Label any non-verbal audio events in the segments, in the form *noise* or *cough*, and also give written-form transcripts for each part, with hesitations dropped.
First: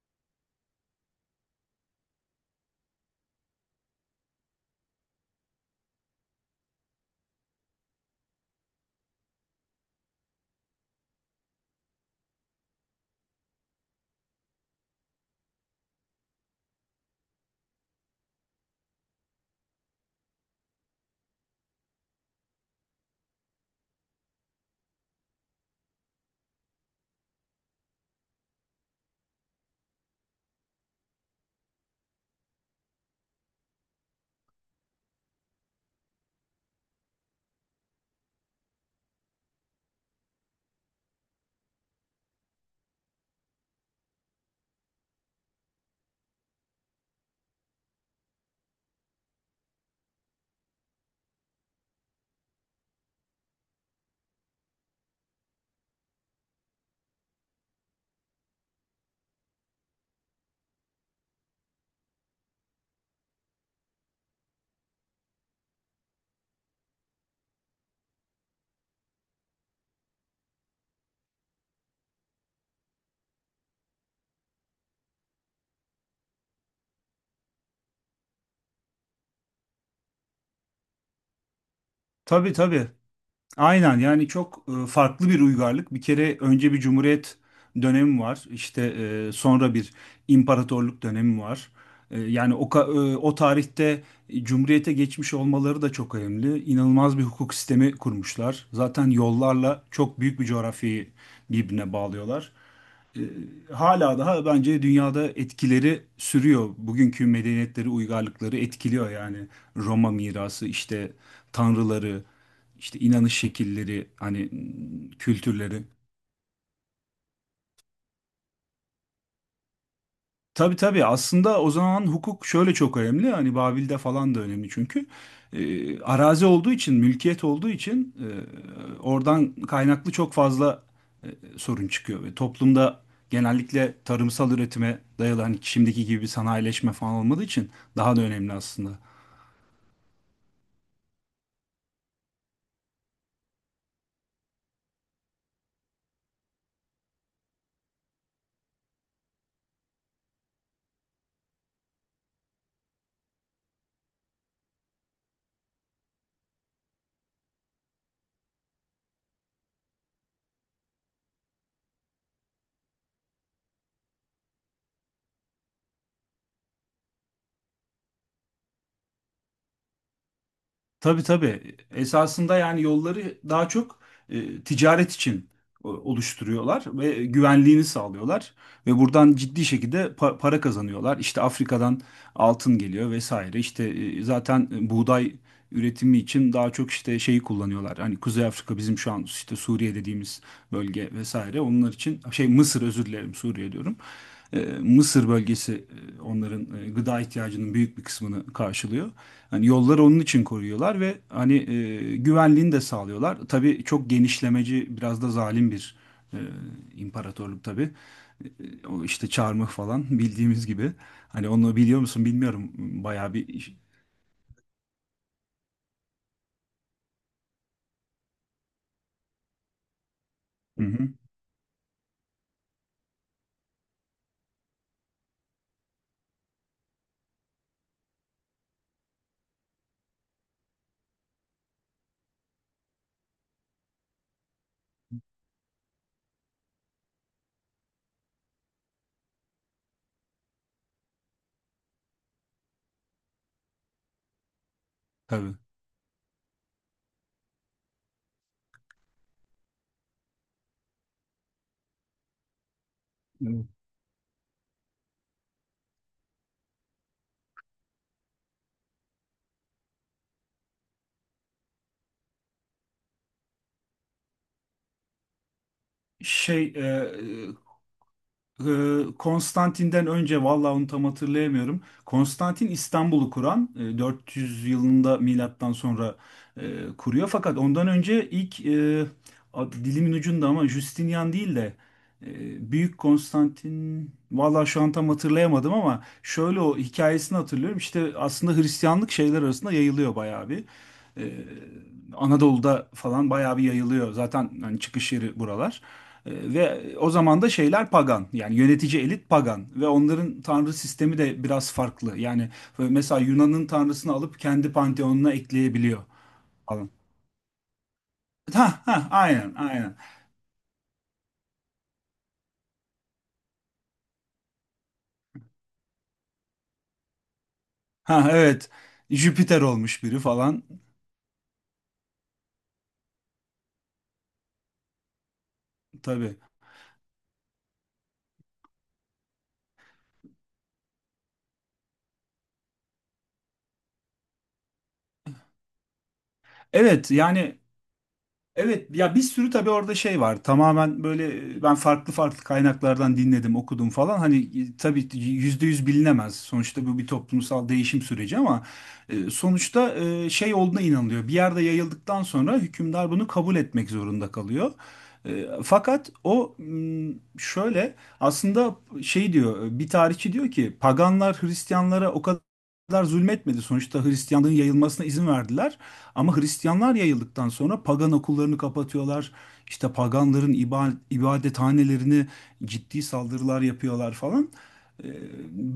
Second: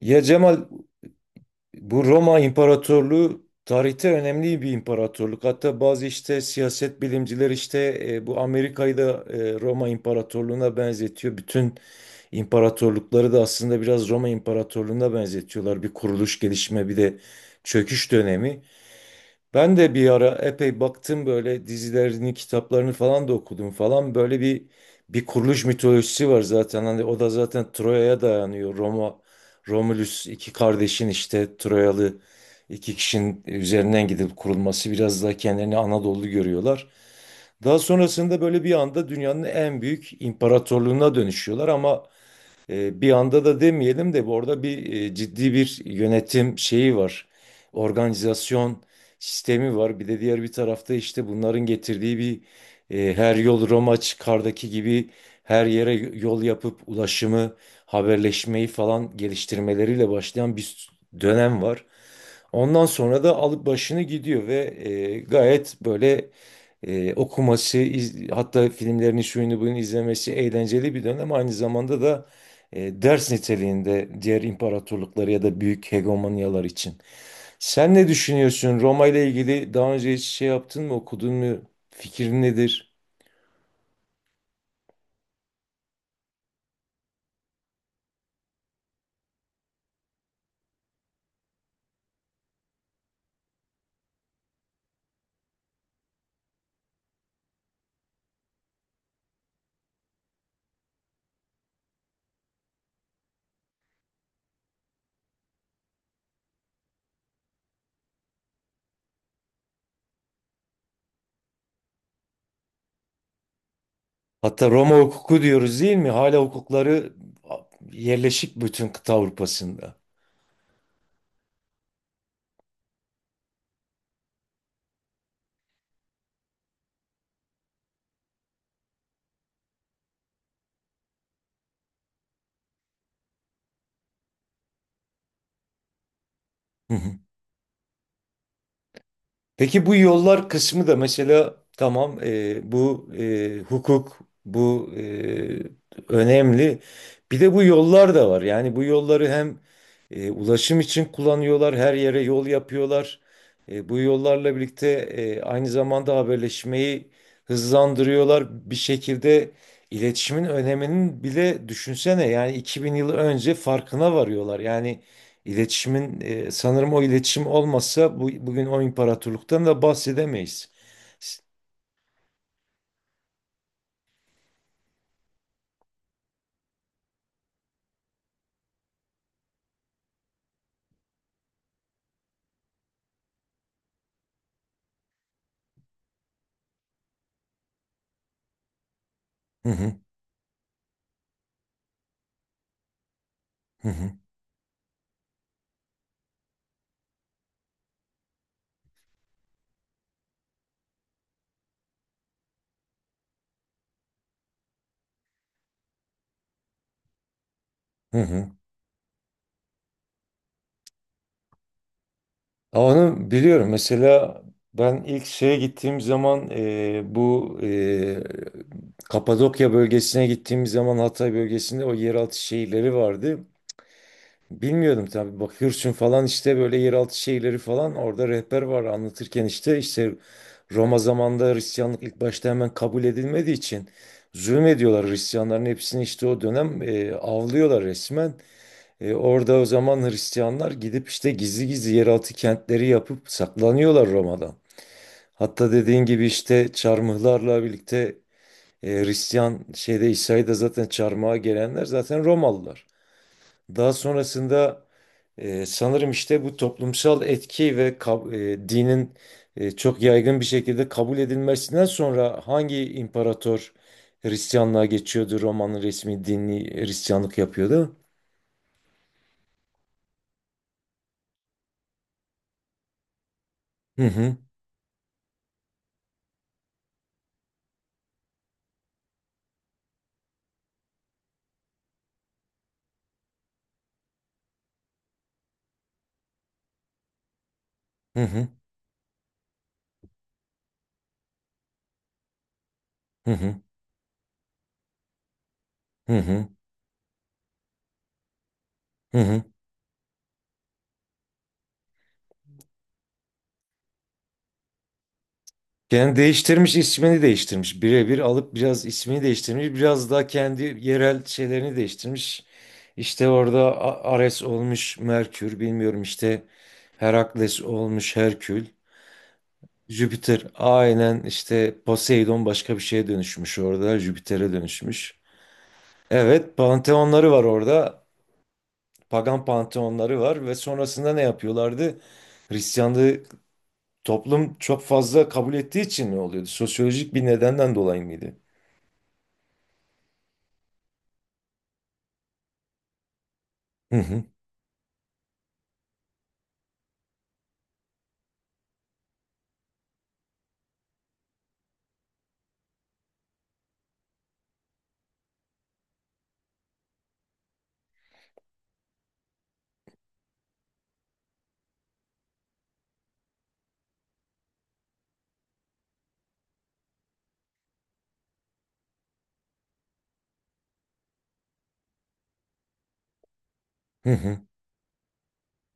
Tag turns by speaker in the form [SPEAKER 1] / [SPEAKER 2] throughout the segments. [SPEAKER 1] Ya Cemal, bu Roma İmparatorluğu tarihte önemli bir imparatorluk. Hatta bazı siyaset bilimciler bu Amerika'yı da Roma İmparatorluğu'na benzetiyor. Bütün imparatorlukları da aslında biraz Roma İmparatorluğu'na benzetiyorlar. Bir kuruluş, gelişme, bir de çöküş dönemi. Ben de bir ara epey baktım, böyle dizilerini, kitaplarını falan da okudum falan. Böyle bir kuruluş mitolojisi var zaten. Hani o da zaten Troya'ya dayanıyor. Roma, Romulus iki kardeşin işte Troyalı iki kişinin üzerinden gidip kurulması, biraz daha kendilerini Anadolu görüyorlar. Daha sonrasında böyle bir anda dünyanın en büyük imparatorluğuna dönüşüyorlar ama bir anda da demeyelim de, bu arada ciddi bir yönetim şeyi var. Organizasyon sistemi var. Bir de diğer bir tarafta işte bunların getirdiği bir her yol Roma çıkardaki gibi her yere yol yapıp ulaşımı, haberleşmeyi falan geliştirmeleriyle başlayan bir dönem var. Ondan sonra da alıp başını gidiyor ve gayet böyle, okuması, hatta filmlerini şuyunu bunu izlemesi eğlenceli bir dönem. Aynı zamanda da ders niteliğinde diğer imparatorlukları ya da büyük hegemonyalar için. Sen ne düşünüyorsun? Roma ile ilgili daha önce hiç şey yaptın mı, okudun mu? Fikrin
[SPEAKER 2] Tabii tabii.
[SPEAKER 1] nedir?
[SPEAKER 2] Aynen yani çok farklı bir uygarlık. Bir kere önce bir cumhuriyet dönemi var. İşte sonra bir imparatorluk dönemi var. Yani o tarihte cumhuriyete geçmiş olmaları da çok önemli. İnanılmaz bir hukuk sistemi kurmuşlar. Zaten yollarla çok büyük bir coğrafyayı birbirine bağlıyorlar. Hala daha bence dünyada etkileri sürüyor. Bugünkü medeniyetleri, uygarlıkları etkiliyor yani. Roma mirası, işte tanrıları, işte inanış şekilleri, hani
[SPEAKER 1] Hatta Roma hukuku diyoruz
[SPEAKER 2] kültürleri.
[SPEAKER 1] değil mi? Hala hukukları yerleşik bütün kıta Avrupa'sında.
[SPEAKER 2] Tabii tabii, aslında o zaman hukuk şöyle çok önemli, hani Babil'de falan da önemli, çünkü arazi olduğu için, mülkiyet olduğu için, oradan kaynaklı çok fazla e, sorun çıkıyor ve toplumda genellikle tarımsal üretime dayalı, hani şimdiki gibi bir sanayileşme falan
[SPEAKER 1] *laughs*
[SPEAKER 2] olmadığı için daha da önemli aslında.
[SPEAKER 1] Peki bu yollar kısmı da mesela tamam, bu hukuk bu e, önemli. Bir de bu yollar da var. Yani bu yolları hem ulaşım için kullanıyorlar, her yere yol yapıyorlar. Bu yollarla birlikte aynı zamanda haberleşmeyi hızlandırıyorlar. Bir şekilde iletişimin öneminin bile, düşünsene, yani 2000 yıl önce farkına varıyorlar. Yani İletişimin sanırım o iletişim olmasa bu, bugün o imparatorluktan da bahsedemeyiz.
[SPEAKER 2] Tabii tabii. Esasında yani yolları daha çok ticaret için oluşturuyorlar ve güvenliğini sağlıyorlar ve buradan ciddi şekilde para kazanıyorlar. İşte Afrika'dan altın geliyor vesaire. İşte zaten buğday üretimi için daha çok işte şeyi kullanıyorlar. Hani Kuzey Afrika, bizim şu an işte
[SPEAKER 1] Hı hı,
[SPEAKER 2] Suriye dediğimiz bölge vesaire. Onlar için şey, Mısır, özür dilerim, Suriye
[SPEAKER 1] hı
[SPEAKER 2] diyorum.
[SPEAKER 1] hı,
[SPEAKER 2] Mısır bölgesi onların gıda ihtiyacının büyük bir kısmını karşılıyor. Hani yolları onun için koruyorlar ve hani güvenliğini de sağlıyorlar. Tabii çok genişlemeci, biraz da zalim bir e, imparatorluk tabii.
[SPEAKER 1] hı hı.
[SPEAKER 2] O işte çarmıh falan *laughs* bildiğimiz gibi. Hani onu biliyor musun bilmiyorum.
[SPEAKER 1] Ama onu
[SPEAKER 2] Bayağı
[SPEAKER 1] biliyorum.
[SPEAKER 2] bir...
[SPEAKER 1] Mesela ben ilk şeye gittiğim zaman, bu Kapadokya bölgesine gittiğim
[SPEAKER 2] Hı
[SPEAKER 1] zaman,
[SPEAKER 2] hı,
[SPEAKER 1] Hatay bölgesinde o yeraltı şehirleri vardı. Bilmiyordum tabii. Bakıyorsun falan işte, böyle yeraltı şeyleri falan, orada rehber var anlatırken, işte Roma zamanında Hristiyanlık ilk başta hemen kabul edilmediği için zulmediyorlar, Hristiyanların hepsini işte o dönem avlıyorlar resmen. E, orada o zaman Hristiyanlar gidip işte gizli gizli yeraltı kentleri yapıp saklanıyorlar Roma'dan.
[SPEAKER 2] tabii.
[SPEAKER 1] Hatta dediğin gibi işte çarmıhlarla birlikte, Hristiyan şeyde İsa'yı da zaten çarmıha gelenler zaten Romalılar.
[SPEAKER 2] Evet.
[SPEAKER 1] Daha sonrasında sanırım işte bu toplumsal etki ve dinin, çok yaygın bir şekilde kabul edilmesinden sonra, hangi imparator Hristiyanlığa geçiyordu? Roma'nın resmi dini
[SPEAKER 2] Şey,
[SPEAKER 1] Hristiyanlık yapıyordu.
[SPEAKER 2] Konstantin'den önce vallahi onu tam hatırlayamıyorum. Konstantin İstanbul'u kuran
[SPEAKER 1] Hı hı,
[SPEAKER 2] 400 yılında milattan sonra e, kuruyor. Fakat ondan önce ilk dilimin ucunda, ama Justinian değil de Büyük Konstantin, vallahi şu an tam hatırlayamadım ama şöyle o hikayesini hatırlıyorum. İşte
[SPEAKER 1] hı hı,
[SPEAKER 2] aslında Hristiyanlık şeyler arasında yayılıyor bayağı bir. Ee, Anadolu'da falan
[SPEAKER 1] hı
[SPEAKER 2] bayağı
[SPEAKER 1] hı,
[SPEAKER 2] bir yayılıyor. Zaten hani çıkış yeri buralar.
[SPEAKER 1] hı hı.
[SPEAKER 2] Ve o zaman da şeyler pagan, yani yönetici
[SPEAKER 1] Hı
[SPEAKER 2] elit
[SPEAKER 1] hı.
[SPEAKER 2] pagan ve onların tanrı sistemi de biraz farklı. Yani mesela Yunan'ın tanrısını alıp kendi panteonuna ekleyebiliyor
[SPEAKER 1] Yani değiştirmiş,
[SPEAKER 2] falan.
[SPEAKER 1] ismini değiştirmiş. Birebir alıp
[SPEAKER 2] Ha
[SPEAKER 1] biraz
[SPEAKER 2] ha,
[SPEAKER 1] ismini
[SPEAKER 2] aynen
[SPEAKER 1] değiştirmiş.
[SPEAKER 2] aynen.
[SPEAKER 1] Biraz daha kendi yerel şeylerini değiştirmiş. İşte orada Ares olmuş, Merkür bilmiyorum, işte Herakles olmuş
[SPEAKER 2] Ha,
[SPEAKER 1] Herkül.
[SPEAKER 2] evet, Jüpiter olmuş biri
[SPEAKER 1] Jüpiter,
[SPEAKER 2] falan
[SPEAKER 1] aynen işte, Poseidon başka bir şeye dönüşmüş orada. Jüpiter'e dönüşmüş.
[SPEAKER 2] tabii.
[SPEAKER 1] Evet, panteonları var orada. Pagan panteonları var ve sonrasında ne yapıyorlardı? Hristiyanlığı toplum çok fazla kabul ettiği için ne oluyordu?
[SPEAKER 2] Evet
[SPEAKER 1] Sosyolojik bir
[SPEAKER 2] yani
[SPEAKER 1] nedenden dolayı mıydı?
[SPEAKER 2] evet ya, bir sürü tabii orada şey var. Tamamen böyle ben farklı farklı kaynaklardan dinledim, okudum
[SPEAKER 1] Hı
[SPEAKER 2] falan.
[SPEAKER 1] hı,
[SPEAKER 2] Hani tabii yüzde yüz bilinemez. Sonuçta bu bir toplumsal değişim süreci, ama sonuçta şey olduğuna inanılıyor. Bir yerde yayıldıktan sonra hükümdar bunu kabul etmek zorunda kalıyor. Fakat o, şöyle aslında, şey diyor bir tarihçi, diyor ki paganlar Hristiyanlara o kadar zulmetmedi. Sonuçta Hristiyanlığın yayılmasına izin verdiler. Ama Hristiyanlar yayıldıktan sonra pagan okullarını kapatıyorlar. İşte paganların ibadethanelerini ciddi saldırılar
[SPEAKER 1] hı
[SPEAKER 2] yapıyorlar
[SPEAKER 1] hı,
[SPEAKER 2] falan. Ee,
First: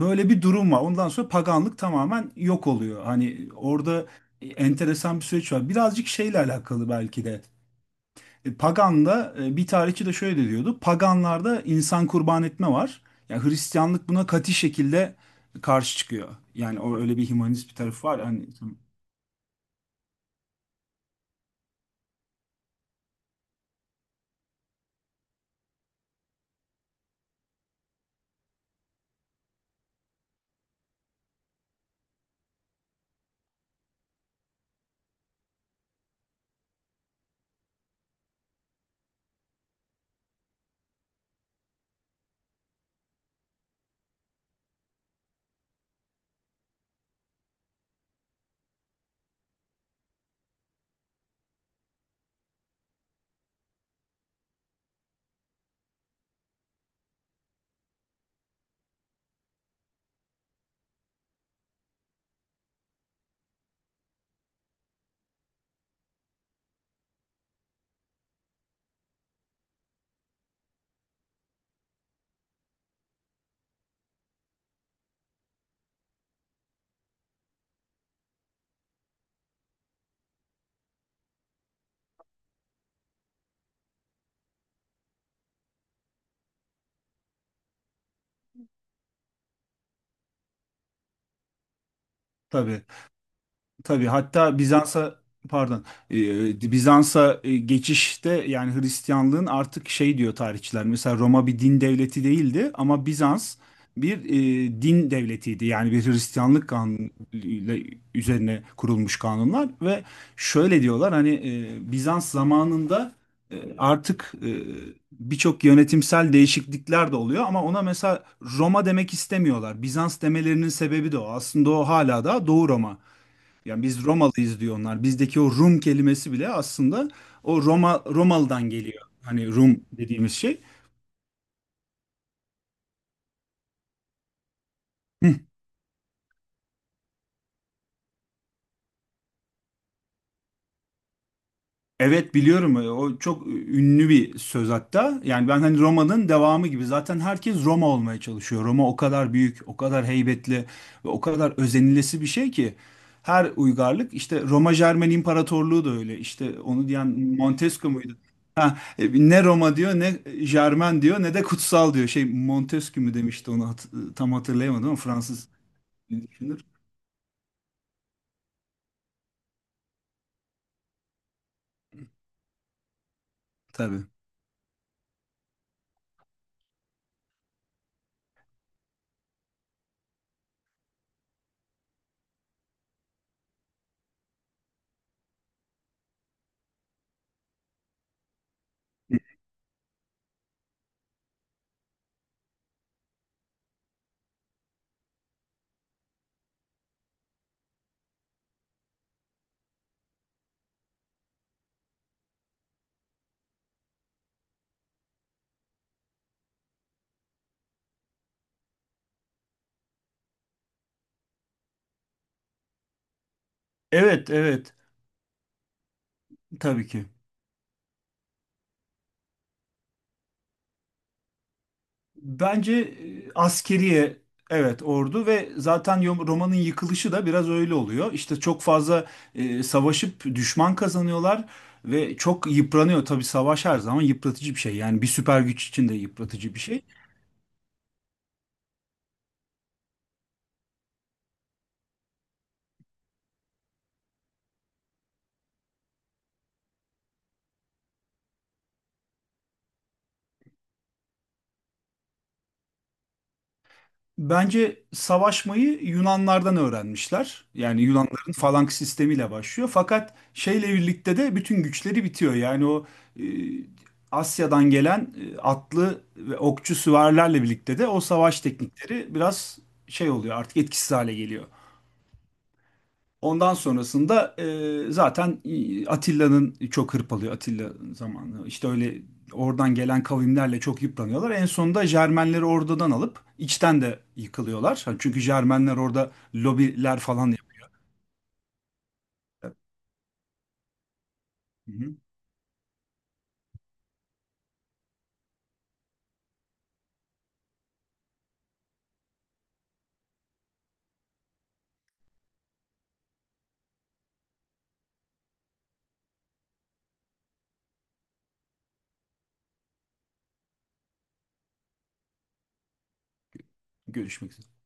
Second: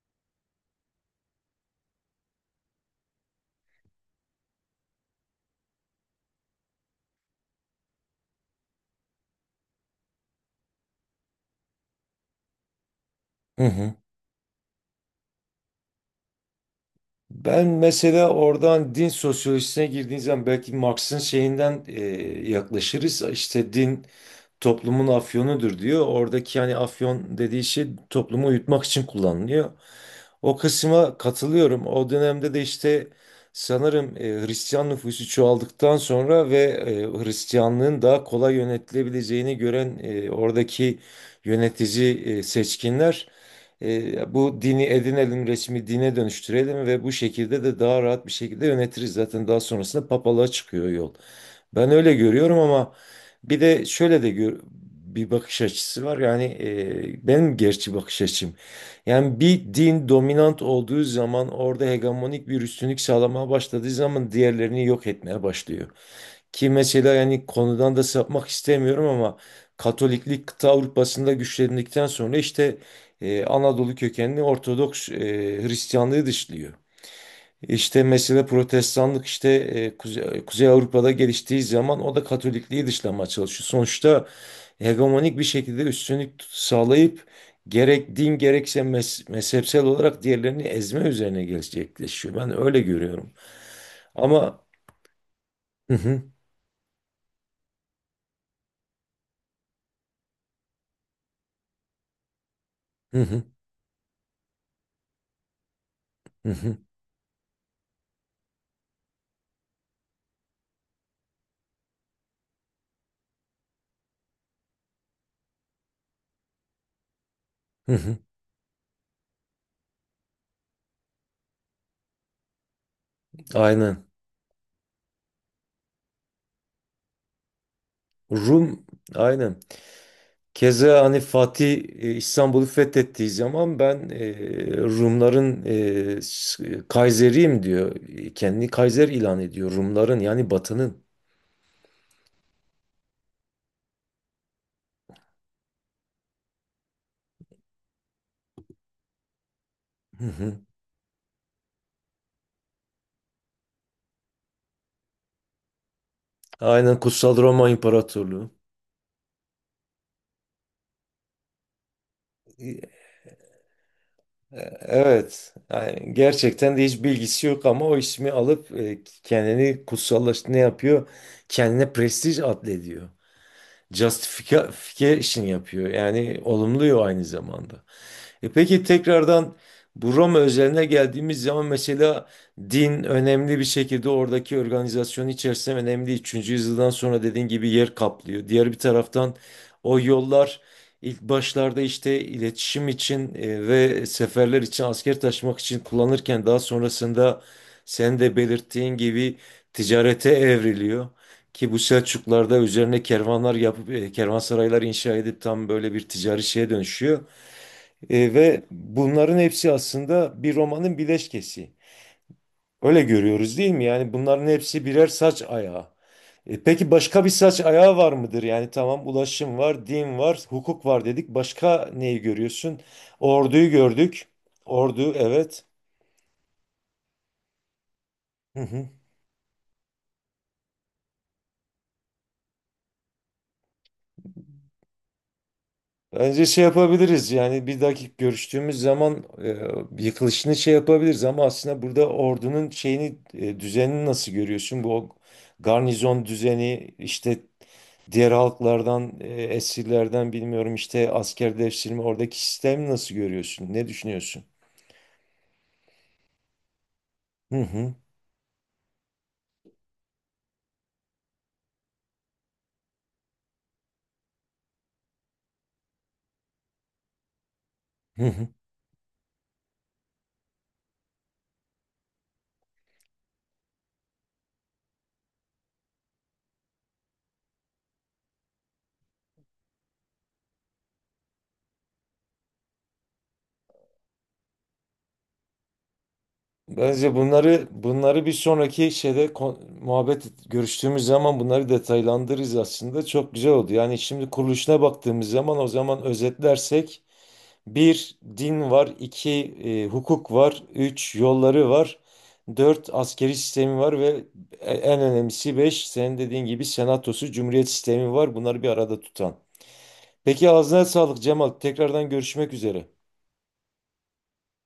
[SPEAKER 2] Böyle bir durum var. Ondan sonra paganlık tamamen yok oluyor. Hani orada enteresan bir süreç var. Birazcık şeyle alakalı belki de. Pagan'da bir tarihçi de şöyle diyordu. Paganlarda insan kurban etme var. Yani
[SPEAKER 1] hı.
[SPEAKER 2] Hristiyanlık buna katı şekilde karşı çıkıyor. Yani o öyle bir
[SPEAKER 1] Ben
[SPEAKER 2] hümanist bir tarafı var.
[SPEAKER 1] mesela
[SPEAKER 2] Hani
[SPEAKER 1] oradan din sosyolojisine girdiğiniz zaman, belki Marx'ın şeyinden yaklaşırız. İşte din toplumun afyonudur diyor. Oradaki yani afyon dediği şey toplumu uyutmak için kullanılıyor. O kısma katılıyorum. O dönemde de işte sanırım, Hristiyan nüfusu çoğaldıktan sonra ve Hristiyanlığın daha kolay yönetilebileceğini gören oradaki yönetici seçkinler, bu dini edinelim, resmi dine dönüştürelim ve bu şekilde de daha rahat bir şekilde yönetiriz. Zaten daha sonrasında papalığa çıkıyor yol. Ben öyle görüyorum ama bir de şöyle de bir bakış açısı var. Yani benim gerçi bakış açım. Yani bir din dominant olduğu zaman, orada hegemonik bir üstünlük sağlamaya başladığı zaman, diğerlerini yok etmeye başlıyor. Ki mesela, yani konudan da sapmak istemiyorum ama, Katoliklik kıta Avrupa'sında güçlendikten sonra işte, Anadolu kökenli Ortodoks Hristiyanlığı dışlıyor. İşte mesela Protestanlık işte, Kuzey Avrupa'da geliştiği zaman o da Katolikliği dışlamaya çalışıyor. Sonuçta hegemonik bir şekilde üstünlük sağlayıp, gerek din gerekse mezhepsel olarak diğerlerini ezme üzerine gerçekleşiyor. Ben öyle
[SPEAKER 2] tabii.
[SPEAKER 1] görüyorum.
[SPEAKER 2] Tabii hatta
[SPEAKER 1] Ama
[SPEAKER 2] Bizans'a, pardon,
[SPEAKER 1] hı hı,
[SPEAKER 2] Bizans'a geçişte, yani Hristiyanlığın artık, şey diyor tarihçiler, mesela Roma bir din devleti değildi ama
[SPEAKER 1] hı hı,
[SPEAKER 2] Bizans bir din devletiydi. Yani bir
[SPEAKER 1] hı
[SPEAKER 2] Hristiyanlık
[SPEAKER 1] hı,
[SPEAKER 2] kanunuyla üzerine kurulmuş kanunlar ve şöyle diyorlar, hani Bizans zamanında artık birçok yönetimsel değişiklikler de oluyor ama ona
[SPEAKER 1] hı hı.
[SPEAKER 2] mesela Roma demek istemiyorlar. Bizans demelerinin sebebi de o. Aslında o hala da Doğu Roma, yani biz
[SPEAKER 1] Aynen.
[SPEAKER 2] Romalıyız diyor onlar. Bizdeki o Rum kelimesi bile aslında o Roma Romalı'dan
[SPEAKER 1] Rum,
[SPEAKER 2] geliyor. Hani
[SPEAKER 1] aynen.
[SPEAKER 2] Rum dediğimiz şey.
[SPEAKER 1] Keza hani Fatih, İstanbul'u fethettiği zaman ben
[SPEAKER 2] Hı.
[SPEAKER 1] Rumların, Kaiseriyim diyor. E, kendini Kaiser ilan ediyor. Rumların yani Batı'nın.
[SPEAKER 2] Evet biliyorum. O çok ünlü bir söz hatta. Yani ben hani Roma'nın devamı gibi. Zaten herkes Roma olmaya çalışıyor. Roma o kadar büyük, o kadar
[SPEAKER 1] Hı
[SPEAKER 2] heybetli
[SPEAKER 1] hı.
[SPEAKER 2] ve o kadar özenilesi bir şey ki. Her uygarlık işte Roma Jermen İmparatorluğu da öyle. İşte onu
[SPEAKER 1] Aynen,
[SPEAKER 2] diyen
[SPEAKER 1] Kutsal Roma
[SPEAKER 2] Montesquieu muydu?
[SPEAKER 1] İmparatorluğu.
[SPEAKER 2] Ha, ne Roma diyor, ne Jermen diyor, ne de kutsal diyor. Şey,
[SPEAKER 1] E,
[SPEAKER 2] Montesquieu mu demişti onu tam hatırlayamadım, ama Fransız
[SPEAKER 1] Evet. Yani
[SPEAKER 2] düşünür.
[SPEAKER 1] gerçekten de hiç bilgisi yok ama o ismi alıp kendini kutsallaştı, ne yapıyor? Kendine prestij atfediyor.
[SPEAKER 2] Tabii.
[SPEAKER 1] Justification yapıyor. Yani olumluyor aynı zamanda. E peki, tekrardan bu Roma özeline geldiğimiz zaman mesela, din önemli bir şekilde oradaki organizasyon içerisinde önemli. 3. yüzyıldan sonra dediğin gibi yer kaplıyor. Diğer bir taraftan o yollar ilk başlarda işte iletişim için ve seferler için asker taşımak için kullanırken, daha sonrasında sen de belirttiğin gibi ticarete evriliyor. Ki bu Selçuklarda üzerine kervanlar yapıp kervansaraylar inşa edip tam böyle bir ticari şeye dönüşüyor. E, ve bunların hepsi aslında bir romanın bileşkesi. Öyle görüyoruz değil mi? Yani
[SPEAKER 2] Evet
[SPEAKER 1] bunların
[SPEAKER 2] evet,
[SPEAKER 1] hepsi birer saç ayağı. E
[SPEAKER 2] tabii
[SPEAKER 1] peki,
[SPEAKER 2] ki.
[SPEAKER 1] başka bir saç ayağı var mıdır? Yani tamam, ulaşım var, din var, hukuk var dedik. Başka neyi
[SPEAKER 2] Bence
[SPEAKER 1] görüyorsun? Orduyu
[SPEAKER 2] askeriye,
[SPEAKER 1] gördük.
[SPEAKER 2] evet
[SPEAKER 1] Ordu,
[SPEAKER 2] ordu ve
[SPEAKER 1] evet.
[SPEAKER 2] zaten romanın yıkılışı da biraz öyle oluyor. İşte
[SPEAKER 1] Hı
[SPEAKER 2] çok
[SPEAKER 1] hı.
[SPEAKER 2] fazla savaşıp düşman kazanıyorlar ve çok yıpranıyor. Tabii savaş her zaman yıpratıcı bir şey. Yani bir süper güç için de
[SPEAKER 1] Bence
[SPEAKER 2] yıpratıcı bir
[SPEAKER 1] şey
[SPEAKER 2] şey.
[SPEAKER 1] yapabiliriz, yani bir dakika görüştüğümüz zaman yıkılışını şey yapabiliriz ama aslında burada ordunun şeyini, düzenini nasıl görüyorsun? Bu garnizon düzeni işte, diğer halklardan, esirlerden bilmiyorum, işte askerleştirme, oradaki sistemi nasıl görüyorsun? Ne düşünüyorsun?
[SPEAKER 2] Bence savaşmayı Yunanlardan öğrenmişler.
[SPEAKER 1] Hı
[SPEAKER 2] Yani
[SPEAKER 1] hı.
[SPEAKER 2] Yunanların falanks sistemiyle başlıyor. Fakat şeyle birlikte de bütün güçleri bitiyor. Yani o e, Asya'dan gelen atlı ve okçu süvarilerle birlikte de o
[SPEAKER 1] Hı
[SPEAKER 2] savaş
[SPEAKER 1] hı.
[SPEAKER 2] teknikleri biraz şey oluyor, artık etkisiz hale geliyor. Ondan sonrasında zaten Atilla'nın çok hırpalıyor, Atilla zamanı. İşte öyle, oradan gelen kavimlerle çok yıpranıyorlar. En sonunda Jermenleri oradan alıp içten de yıkılıyorlar. Çünkü Jermenler orada lobiler
[SPEAKER 1] Bence
[SPEAKER 2] falan
[SPEAKER 1] bunları
[SPEAKER 2] yapıyor.
[SPEAKER 1] bunları bir sonraki şeyde muhabbet görüştüğümüz zaman bunları
[SPEAKER 2] Hı hı.
[SPEAKER 1] detaylandırırız aslında. Çok güzel oldu. Yani şimdi kuruluşuna baktığımız zaman, o zaman özetlersek, bir din var, iki hukuk var, üç yolları var, dört askeri sistemi var ve en önemlisi beş, senin dediğin gibi senatosu, cumhuriyet sistemi var. Bunları bir arada tutan. Peki, ağzına sağlık Cemal. Tekrardan görüşmek üzere.
[SPEAKER 2] Görüşmek üzere.